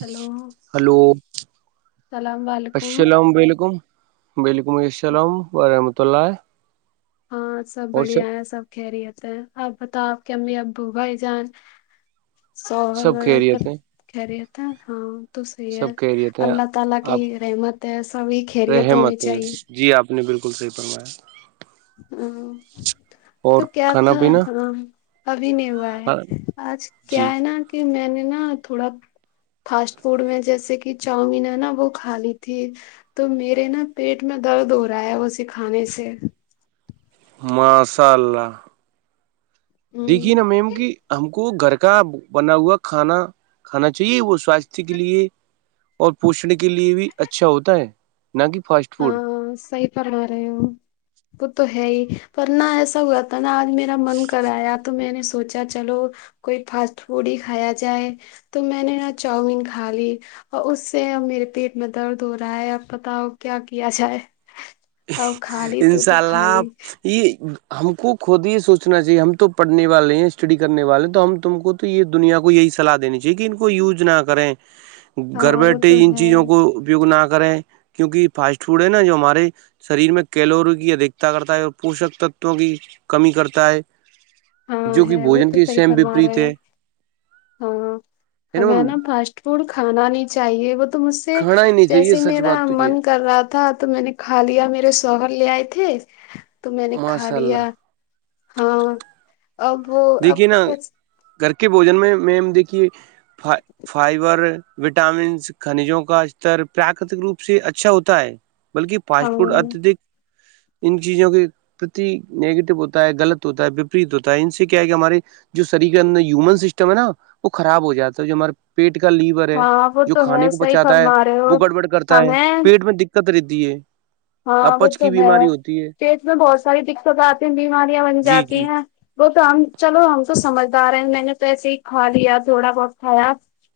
Hello hello علیکم السلام علیکم وعلیکم السلام وور رحمۃ اللہ ہاں سب بڑھیا ہے سب کہہ رہی ہوتے ہیں آپ بتاؤ آپ کے امی ابو بھائی جان سور وغیر سب خیریت ہیں خرییا تھا ہاں تو صحیح ہے سب خیریت ہیں اللہ تعالی آپ کی رحمت ہے سبھی خیریت ہونی رحمت ہیں۔ چاہیے جی آپ نے بالکل صحیح فوایا ہ اور تو کیا کھانا تھا پینا ابھی نہیں با آج جی کیا ہے نا کہ میں نے نا تھوڑا فاسٹ فوڈ میں جیسے کہ چاؤمین ہے نا وہ کھا لی تھی تو میرے نا پیٹ میں درد ہو رہا ہے وہ سکھانے سے ماشاء اللہ ہ دیکھیے نا میم کی ہم کو گھر کا بنا ہوا کھانا کھانا چاہیے وہ سواستھ کے لیے اور پوچنے کے لیے بھی اچھا ہوتا ہے نہ کہ فاسٹ فوڈ ہاں صحی پما رہے ہو وہ تو ہے ہی پر نہ ایسا ہوا نا آج میرا من کرایا تو میں نے سوچا چلو کوئی فاسٹ فوڈ ہی کھایا جائے تو میں نے نا چاؤمین کھا لی اور اس سے میرے پیٹ میں درد ہو رہا ہے اب پتا ہو کیا کیا جائے ا خالی تو تو انشاء اللہ خالی یہ ہم کو خود یہ سوچنا چاہیے ہم تو پڑھنے والے ہیں اسٹڈی کرنے والے ہیں تو ہم تم کو تو یہ دنیا کو یہی سلاح دینی چاہیے کہ ان کو یوز نہ کریں گھر ہاں وہ بیٹھے تو ان ہے چیزوں کو اپیوگ نہ کریں کیونکہ فاسٹ فوڈ ہے نا جو ہمارے شریر میں کیلوری کی ادھیکتا کرتا ہے اور پوشک تتووں کی کمی کرتا ہے ہاں جو کہ ہے وہ بوجن تو کے صحیح سیم فرما وپریت رہے ہے ہیں ہاں ہمیں نا پ پ کھانا نہیں چاہیے وہ تو مجھ سے کھانا ہی نہیں جیس چاہیے سچ میرا بات تو یہ من کر رہا تھا تو میں نے کھ لیا میرے شوہر لے آئے تھے تو میں نے کھا ماشاء اللہ لیا ہاں اب وہ اب دیکھیے نا کچھ گھر کے بوجن میں میم دیکھیے فائبر وٹامنس خنیجوں کا استر پراکرتک روپ سے اچھا ہوتا ہے بلکہ ہم پاسپورٹ اتدھک ان چیزوں کے پرتی نیگیٹو ہوتا ہے غلط ہوتا ہے وپریت ہوتا ہے ان سے کیا کہ ہمارے جو شریر کے اندر یومن سسٹم ہے نا وہ خراب ہو جاتا ہے جو ہمارے پیٹ کا لیور ہے ہاں وہ جو تو کھانے ہے کو صحیح بچاتا ہے فرما رہے ہو وہ گڑبڑ کرتا ہے ہمیں پیٹ میں د قتریتی ہے ہاں وہ تو ہے بیماری ہوتی ہے پیٹ میں بہت ساری دقت آتی ہیں بیماریاں بن جی جاتی جی ہیں وہ تو ہم چلو ہم تو سمجھدار ہیں میں نے تو ایسے ہی کھا لیا تھوڑا بہت کھایا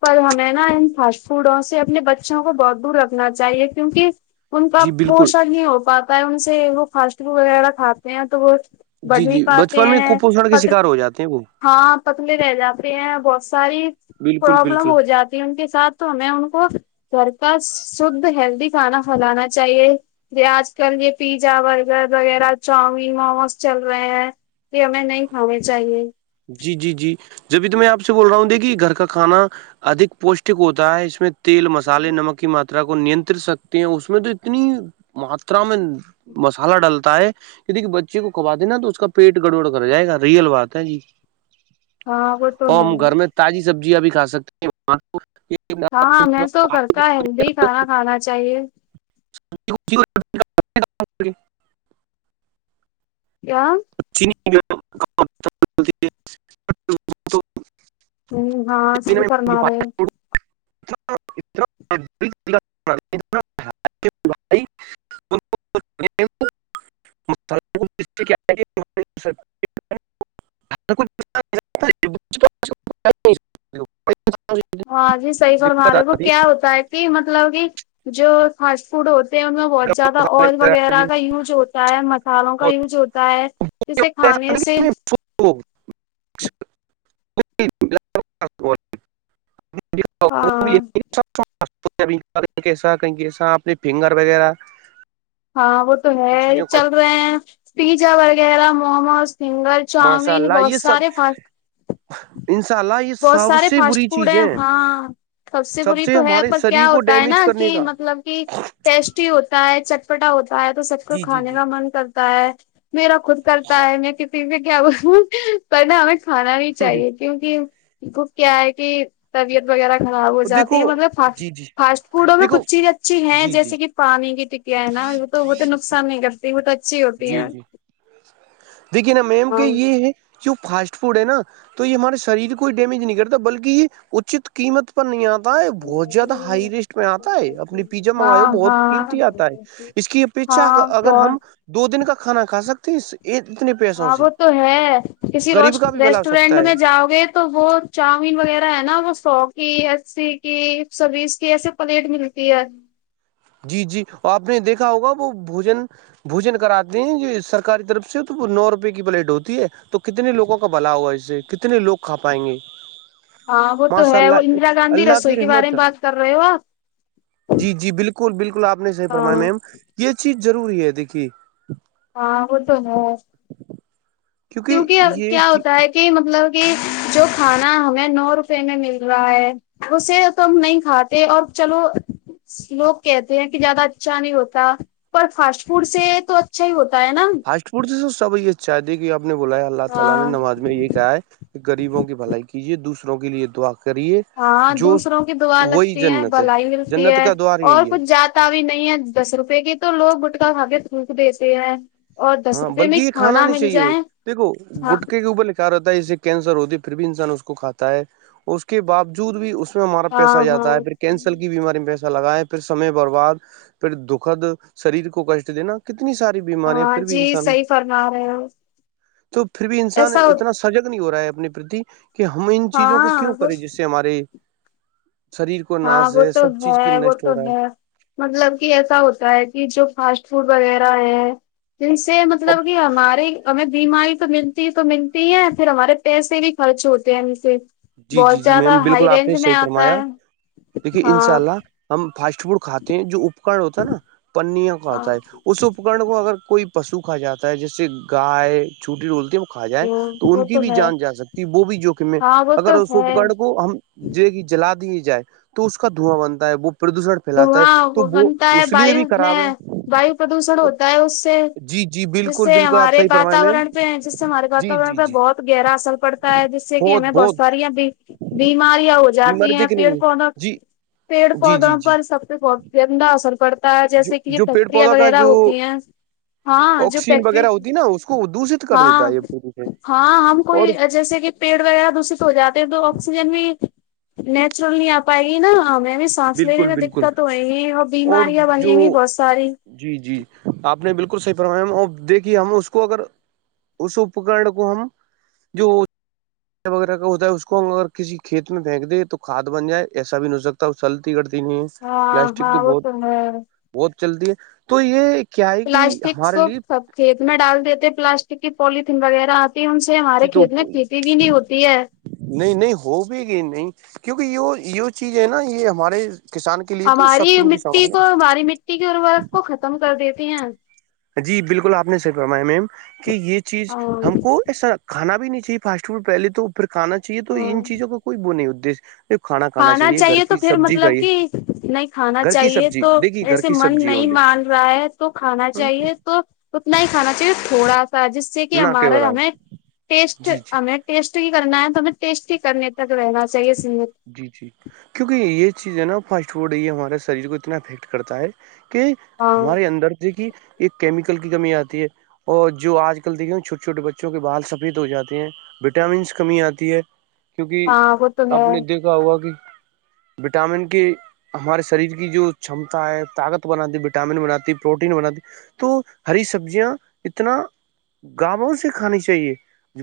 پر ہمیں نا ان فاسٹ فوڈوں سے اپنے بچوں کو بہت دور رکھنا چاہیے کیونکہ ان کا جی بالکل پوشن نہیں ہو پاتا ہے ان سے وہ فاسٹ فوڈ وغیرہ کھاتے ہیں تو وہ بڑھ جی نہیں جی پاتے بچپن میں ہیں کپوشن کے پ شکار ہو جاتے ہیں وہ ہاں پتلے رہ جاتے ہیں بہت ساری بالکل پرابلم بالکل ہو جاتی ہے ان کے ساتھ تو میں ان کو گھر کا شھ ہیلدی کھانا پلانا چاہ چاہیے یہ آج کل یہ پیزا برگر وغیرہ چاؤمین موموز چل رہے ہیں کہ ہمیں نہیں کھانانی چاہیے جی جی جی جبھی تو میں آ سے بول رہا ہوں د کہ گھر کا کھانا ادک پوشٹک ہوتا ہے اس میں تیل مسالے نمک کی ماتا کو نینتر سکتی ہیں اس میں تو اتنی ماترا میں مسالہ ڈلتا ہے د کہ بچے کو کوا دینا تو اس کا پیٹ گڑبڑ کر جائے گا ریئل بات ہے جی ہاں وہ تو اور ہے ہم گھر میں تازی سبزیاں بھی کھا سکتے ہیں تو ہاں میں تو کرتا ہیلدی کھانا کھانا چاہیے [inaudible] چین [unintelligible] تو [unintelligible] ہ ہاں سہی فرما رہہے [unintelligible] [unintelligible] کیا [unintelligible] [unintelligible] ہاں جی صحیح فرما رہے ہو وہ کیا ہوتا ہے مطلب کہ جو فاسٹ فوڈ ہوتے ہیں ان میں بہت زیادہ آئل وغیرہ کا یوز ہو ہوتا ہے مسالوں کا یوز ہوتا ہے جسے کھانے سے [unintelligible] ہاں [unintelligible] [unintelligible] ہاوہ تو ہے چیزوں کا چل رہے ہیں پیجاا وغیرہ مومو ج سنگل ماشاء چاؤمین اللہ بہت یہ سب سارے پا انشاء اللہ یہ بہت سب سارے سے فاسٹ بری فوڈ چیزیں ہیں ہاں سب سے بری تو ہے ہمارے پر شریر کیا کو ہوتا ہے ڈیمیج نا کرنے جی کا مطلب کی ٹیسٹ چٹی ہوتا ہے چٹپٹا ہوتا ہے تو سب کو جی جی کھانے جی کا من کرتا ہے تا میرا خود کرتا ہے میں کسی سے کیا بولوں پہل ہمیں کھانا بھی چاہیے کیونکہ کیا ہےکہ طبیعت وغیرہ خراب ہو جاتی دیکھو ہے مطلب فاسٹ جی جی فاسٹ فوڈ میں دیکھو کچھ اچھی ہیں جی جی جیسے کہ پانی کی ٹک تو نقصان نہیں کرتی وہ تو اچھی ہوتی جی ہے جی دیکھی ا میم کے یہ ہے جو فاسٹ فوڈ ہے نا تو یہ ہمارے شریر کوئی ڈیمیج نہیں کرتا بلکہ یہ اچت قیمت پر نہیں آتا ہے بہت زیادہ ہائی رسٹ میں آتا ہے اپنی پیزا منگاائی ہو ہاں بہت ہاں قیمتی آتا ہے ہاں اس کی اپیچھا ہاں اگر ہم بہت دو دن کا کھانا کھا سکتے ہیں اس یہ اتنی ہاں وہ تو ہے کسی بھی بھلا ہو سکتا ریسٹورینٹ ہے میں جاؤ گے تو وہ چاؤمین وغیرہ ہے نا وہ سو کی اسی پلیٹ ملتی ہے جی جی آپ نے دیکھا ہوگا وہ بوجن بوجن کراتے ہیں یہ سرکاری کتنے لوگ کھا پائیں گے ہاں وہ تو ماشاء ہے وہ اللہ اندرا گاندھی اللہ رسوئی کی کے بارے رحمت میں بات کر رہے ہو آپ بالکل بالکل آپ نے صحیح ہاں فرمایا میم ہاں وہ تو ہے [inaudible] کیونکی یہ کیا ہوتا کہ مطلب کہ جو کھانا ہمیں نو روپے میں ملتا ہیی اسے تم نہی کھاتے اب چلو لوگ کہتے ہیں کہ زیادہ اچھا نہیں ہوتا پر فاسٹ فوڈ سے تو اچھا ہی ہوتا ہے نا فاس فوڈ سے تو سب یہ چاہ دے کہ آپ نے بولا اللہ تعالی نے ہاں نماز میں یہ کہا ہے غریبوں کی بھلائی کیجیے دوسروں کے لیے دعا کریے ہاں جو دوسروں دعا وہی لگتی جنت جنت ہے کا دوار یہی ہے تا بھی نہیں اور دس ہاں روپے میں بلکہ کھانا مل جائے ہاں ہوتا ہے اس کینسر ہوتی پھر بھی انسان اس کو کاتا ہے اس کے باوجود بھی اس میں ہمارا ہاں پیسہ ہاں جاتا ہے پھر کینسل کر بیماری میں ایسا لگیں کتنی ساری بیماریاں ہاں پھر بھی جی انسان صحی فرما رہے ہو تو پھر بھی انسان ایسا ہو- اتنا سجگ نہیں ہو رہا ہے اپنے پرتی کہ ہم ان چیزوں کو ہاں کیوں وہ کریں جس سے ہمارے شریر کو ہاں ناش وہ تو سب چیز ہے کی وہ نشٹ تو ہو رہا ہے مطلب کہ ایسا ہوتا ہے کہ [unintelligible] یہ اور تو ملتے ہیں پھر ہمارے پیسے بھی خرچ ہوتے ہیں ان سے جی جی بہت جی میم زیادہ ہائی بالکل آپ رینج نے میں صحیح آتا فرمایا ہے دیکھیے ان شاء ہاں اللہ ہم فاسٹ فوڈ کھاتے ہیں جو اپکرن ہوتا ہے نا پر نیم ہاں ہوتا ہے اس اپکرن کو اگر کوئی پشو کھا جاتا ہے جیسے گائے چھوٹی بولتی ہے کھا جائے تو وہ ان کی بھی ہے جان جا سکتی وہ بھی جوکھم ہے ہاں وہ اگر تو اس ہے اوپکرن کو ہم جلا دیے جائے تو اس کا دھواں بنتا ہے وہ پردوشن پھیلاتا ہے دھواں وہ تو بنتا ہے اس لیے وایو بھی خراب میں ہے وایو پردوشن ہوتا ہے اس سے جی جی جس بالکل سے بالکل آپ ہمارے صحیح فرمائیں میم واتاورن پہ جس سے ہمارے جی واتاورن جی پہ جی بہت گہرا اثر پڑتا ہوتا ہے جس سے کہ ہمیں بہت ساریا ں بھی بیماریاں ہو جاتی بیماری ہیں دیکھنے پیڑ کی پودا جی پیڑ جی جی پودا جی سب سے بہت زندہ اثر پڑتا ہے جو جیسے کہ یہ جو پیڑ فیکٹریاں پودا کا وغیرہ جو ہوتی ہیں ہاں جو آکسیجن پیک وغیرہ ہوتی نا اس کو دشت کر دیتا ہاں ہے یہ پردوشن ہاں ہم کوئی اور جیسے کہ پیڑ وغیرہ دشت ہو جاتے ہیں تو آکسیجن بھی نیچرل نہیں آ پائے گی نا ہمیں بھی سانس لینے بالکل میں دق بالکل کت ہو ےگی اور بیماریاں بنی گی بہت ساری جی جی آپ نے بالکل صحیح فرمایا ہم اپ دیکھیے ہم اس کو اگر اس اپکرن کو ہم جو وغیرہ کا ہوتا ہے اس کو ہم اگر کسی کھیت میں پھینک دیں تو کھاد بن جائے ایسا بھی نہیں ہو سکتا چلتی کرتی نہیں ہے ہاں پلاسٹک تو ہاں وہ بہت ہے بہت چلتی ہے تو یہ کیا ہے کہ پلاسٹک ہمارے سو لیے سب کھیت میں ڈال دیتے پلاسٹک کی پوالتھین وغیرہ ک ہم سے ہمارے جی تو کھیت میں کھیتی بھی نہیں ہوتی ہے نہیں نہیں ہو بھی گی نہیں کیونکہ یہ یہ چیز ہے نا یہ ہمارے کسان کے لیے تو ہماری شترو کی مٹی سامان ہے کو ہماری مٹی کی ضرورت کو ختم کر دیتے ہیں جی بالکل آپ نے صحیح فمایا میم کہ یہ چیز اور ہم کو ایسا کھا نابھی نہیں چاہیے فاسٹ فوڈ پہلے تو پھر کھاناچاہہے تو ان چیزوں کا کوئی وہ نہیں ہوتے ادییہ کھانا چاہیے تو پھر مطلب کہ نہیں کھانا گھر کی چاہیے سبزی تو دیکھیے گھر ایسے کی من سبزی نہیں اونلی مان رہا ہے تو کھانا چاہیے تو اتنا ہی کھانا چاہیے تھوڑا سا جس جیس سے کہ نہ کے ہمارا ہمیں برابر ٹیسٹ جی جی ہمیں ٹیسٹ ہی کرنا ہے تو ہمیں ٹیسٹ ہی کرنے تک رہنا چاہیے سیمت جی جی کیونکہ یہ چیز ہے نا فاسٹ فوڈ ہے یہ ہمارے شریر کو اتنا افیکٹ کرتا ہے کہ ہاں ہمارے اندر سے کہ ایک کیمیکل کی کمی آتی ہے اور جو آج کل دیکھیے چھوے چھوٹے بچوں کے بال سفید ہو جاتے ہیں وٹامنس کمی آتی ہے ہاں وہ تو ہے کہ ہوا کہ وٹامن کی ہمارے شریر کی جو چھمتا ہے طاقت بناتی وٹامن بناتی پروٹین بناتی تو ہری سبزیاں اتنا گاوں سے کھانی چاہیے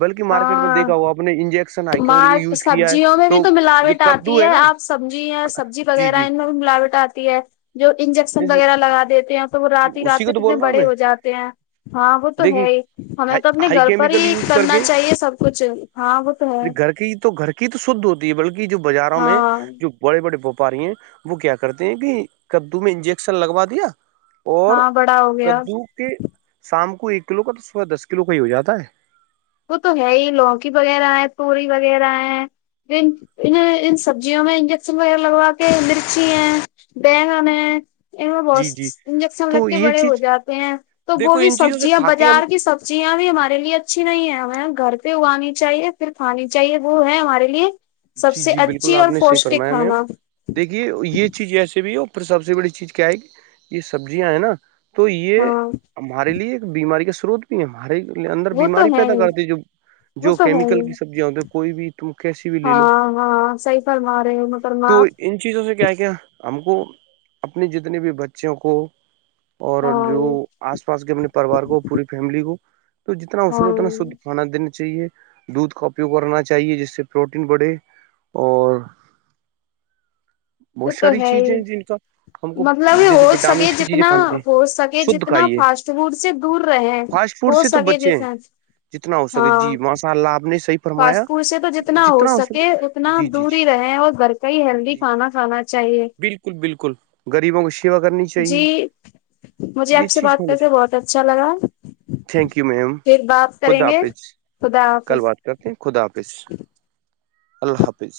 بلکہ مارکیٹ میں ہاں دیکھا ہو آپ نے انجیکشن ائ ٹماٹ یوز کیا سبزیوں ہے میں بھی تو جو ملاوٹ آتی کدو ہے نا آپ سبزی سبزی جی وغیرہ جی ان ملاوٹ آتی ہے جو انجیکشن جیسے وغیرہ لگا دیتے ہیں تو وہ رات ہی رات اسی کو سے تو کتنے بول رہا ہوں بڑے میں ہو جاتے ہیں ہاں وہ تو دیکھیے ہے ہی ہمیں تو اپنے ہائی گھر پر کیمیکل ہی یوز کر کرنا کے چاہیے سب کچھ ہاں وہ تو ہے گھی تو گھر کی تو شدھ ہوتی ہے بلکہ جو بازاروں میں ہاں جو بڑے بڑے ویپاریاں وہ کیا کرتے ہیں کہ کدو میں انجیکشن لگوا دیا اور ہاں بڑا ہو گیا کدو کے شام کو ایک کلو کا تو صبح دس کلو کا ہی ہو جاتا ہے وہ تو ہے ہی لونکی وغیرہ ہے توری وغیرہ ہے ان سبزیوں میں انجیکشن وغیرہ لگوا کے مرچی ہیں بیگن ہے ان میں بہت جی جی انجیکشن لگ تو کے یہ بڑے ہو چیز جاتے ہیں تو وہ دیکھو بھی ان چیزوں سے سبزیاں کھا کے ہم بازار کی سب جی ہاں بھی ہمارے اچھے ا نہیں ہے ہمیں گھر پہ اگانی چاہیے پھر کھانی چاہیے وہ ہے ہمارے لیے سب جی سے جی بالکل اچھی آپ اور نے صحیح پوشٹک فرمایا میم کھانا دیکھیے یہ چیز اییسے بھی ہے پھر سب سے بڑی چیز کیا ہے کہ یہ سبزیاں ہے نا تو یہ ہاں ہمارے لیے ایک بیماری کا سروت ہمارے اندر وہ تو بیماری ہے پیدا ہی کرتی ہے وہ جو تو ہے کیمکل ہی کی سبزیاں ہوتی کوئی بھی تم کیس ہاں ہاں صحی فر ما رہے ہو مطل تو معپ ان چیزوں سے کیا ہے کیا ہم کو اپنی جتنے بھی بچوں کو اور ہاں جو آس پاس کے اپنے پریوار کو پوری فیملی کو تو جتنا اس کو ہاں اتنا شھ کھانا دینا چاہیے دودھ کا اپیوگ کرنا چاہیے جس سے پروٹین بڑھے اور تو بہت تو ساری ہے ہی چیزیں جن کا ہم کو مطلب جیسے ہو سکے وٹامنس کی چیزیں جتنا کھانی چاہیے ہو سکے شدھ جتنا کھائیے فاسٹ دور سے دور رہے فاسٹ فوڈ ہو سے تو سکے بچے ہیں جیسج جتنا ہو سکے جی ماشاء اللہ آپ نے صحی فرمایا فاسٹ سے جتنا ہو سکے اتنا دور ہی رہے اور گھر کا ہی ہیلدی جی جی کھانا کھانا چاہیے بالکل بالکل غریبوں کو سیوا کرنی جی چاہیے مجھے یہ آپ سے چیز بات ہونا کر کے چاہیے بہت اچھا لگا تھینک یو میم پھر بپ کریں خدا گے حافظ خدا کل حافظ بات کرتے ہیں خدا حافظ اللہ حافظ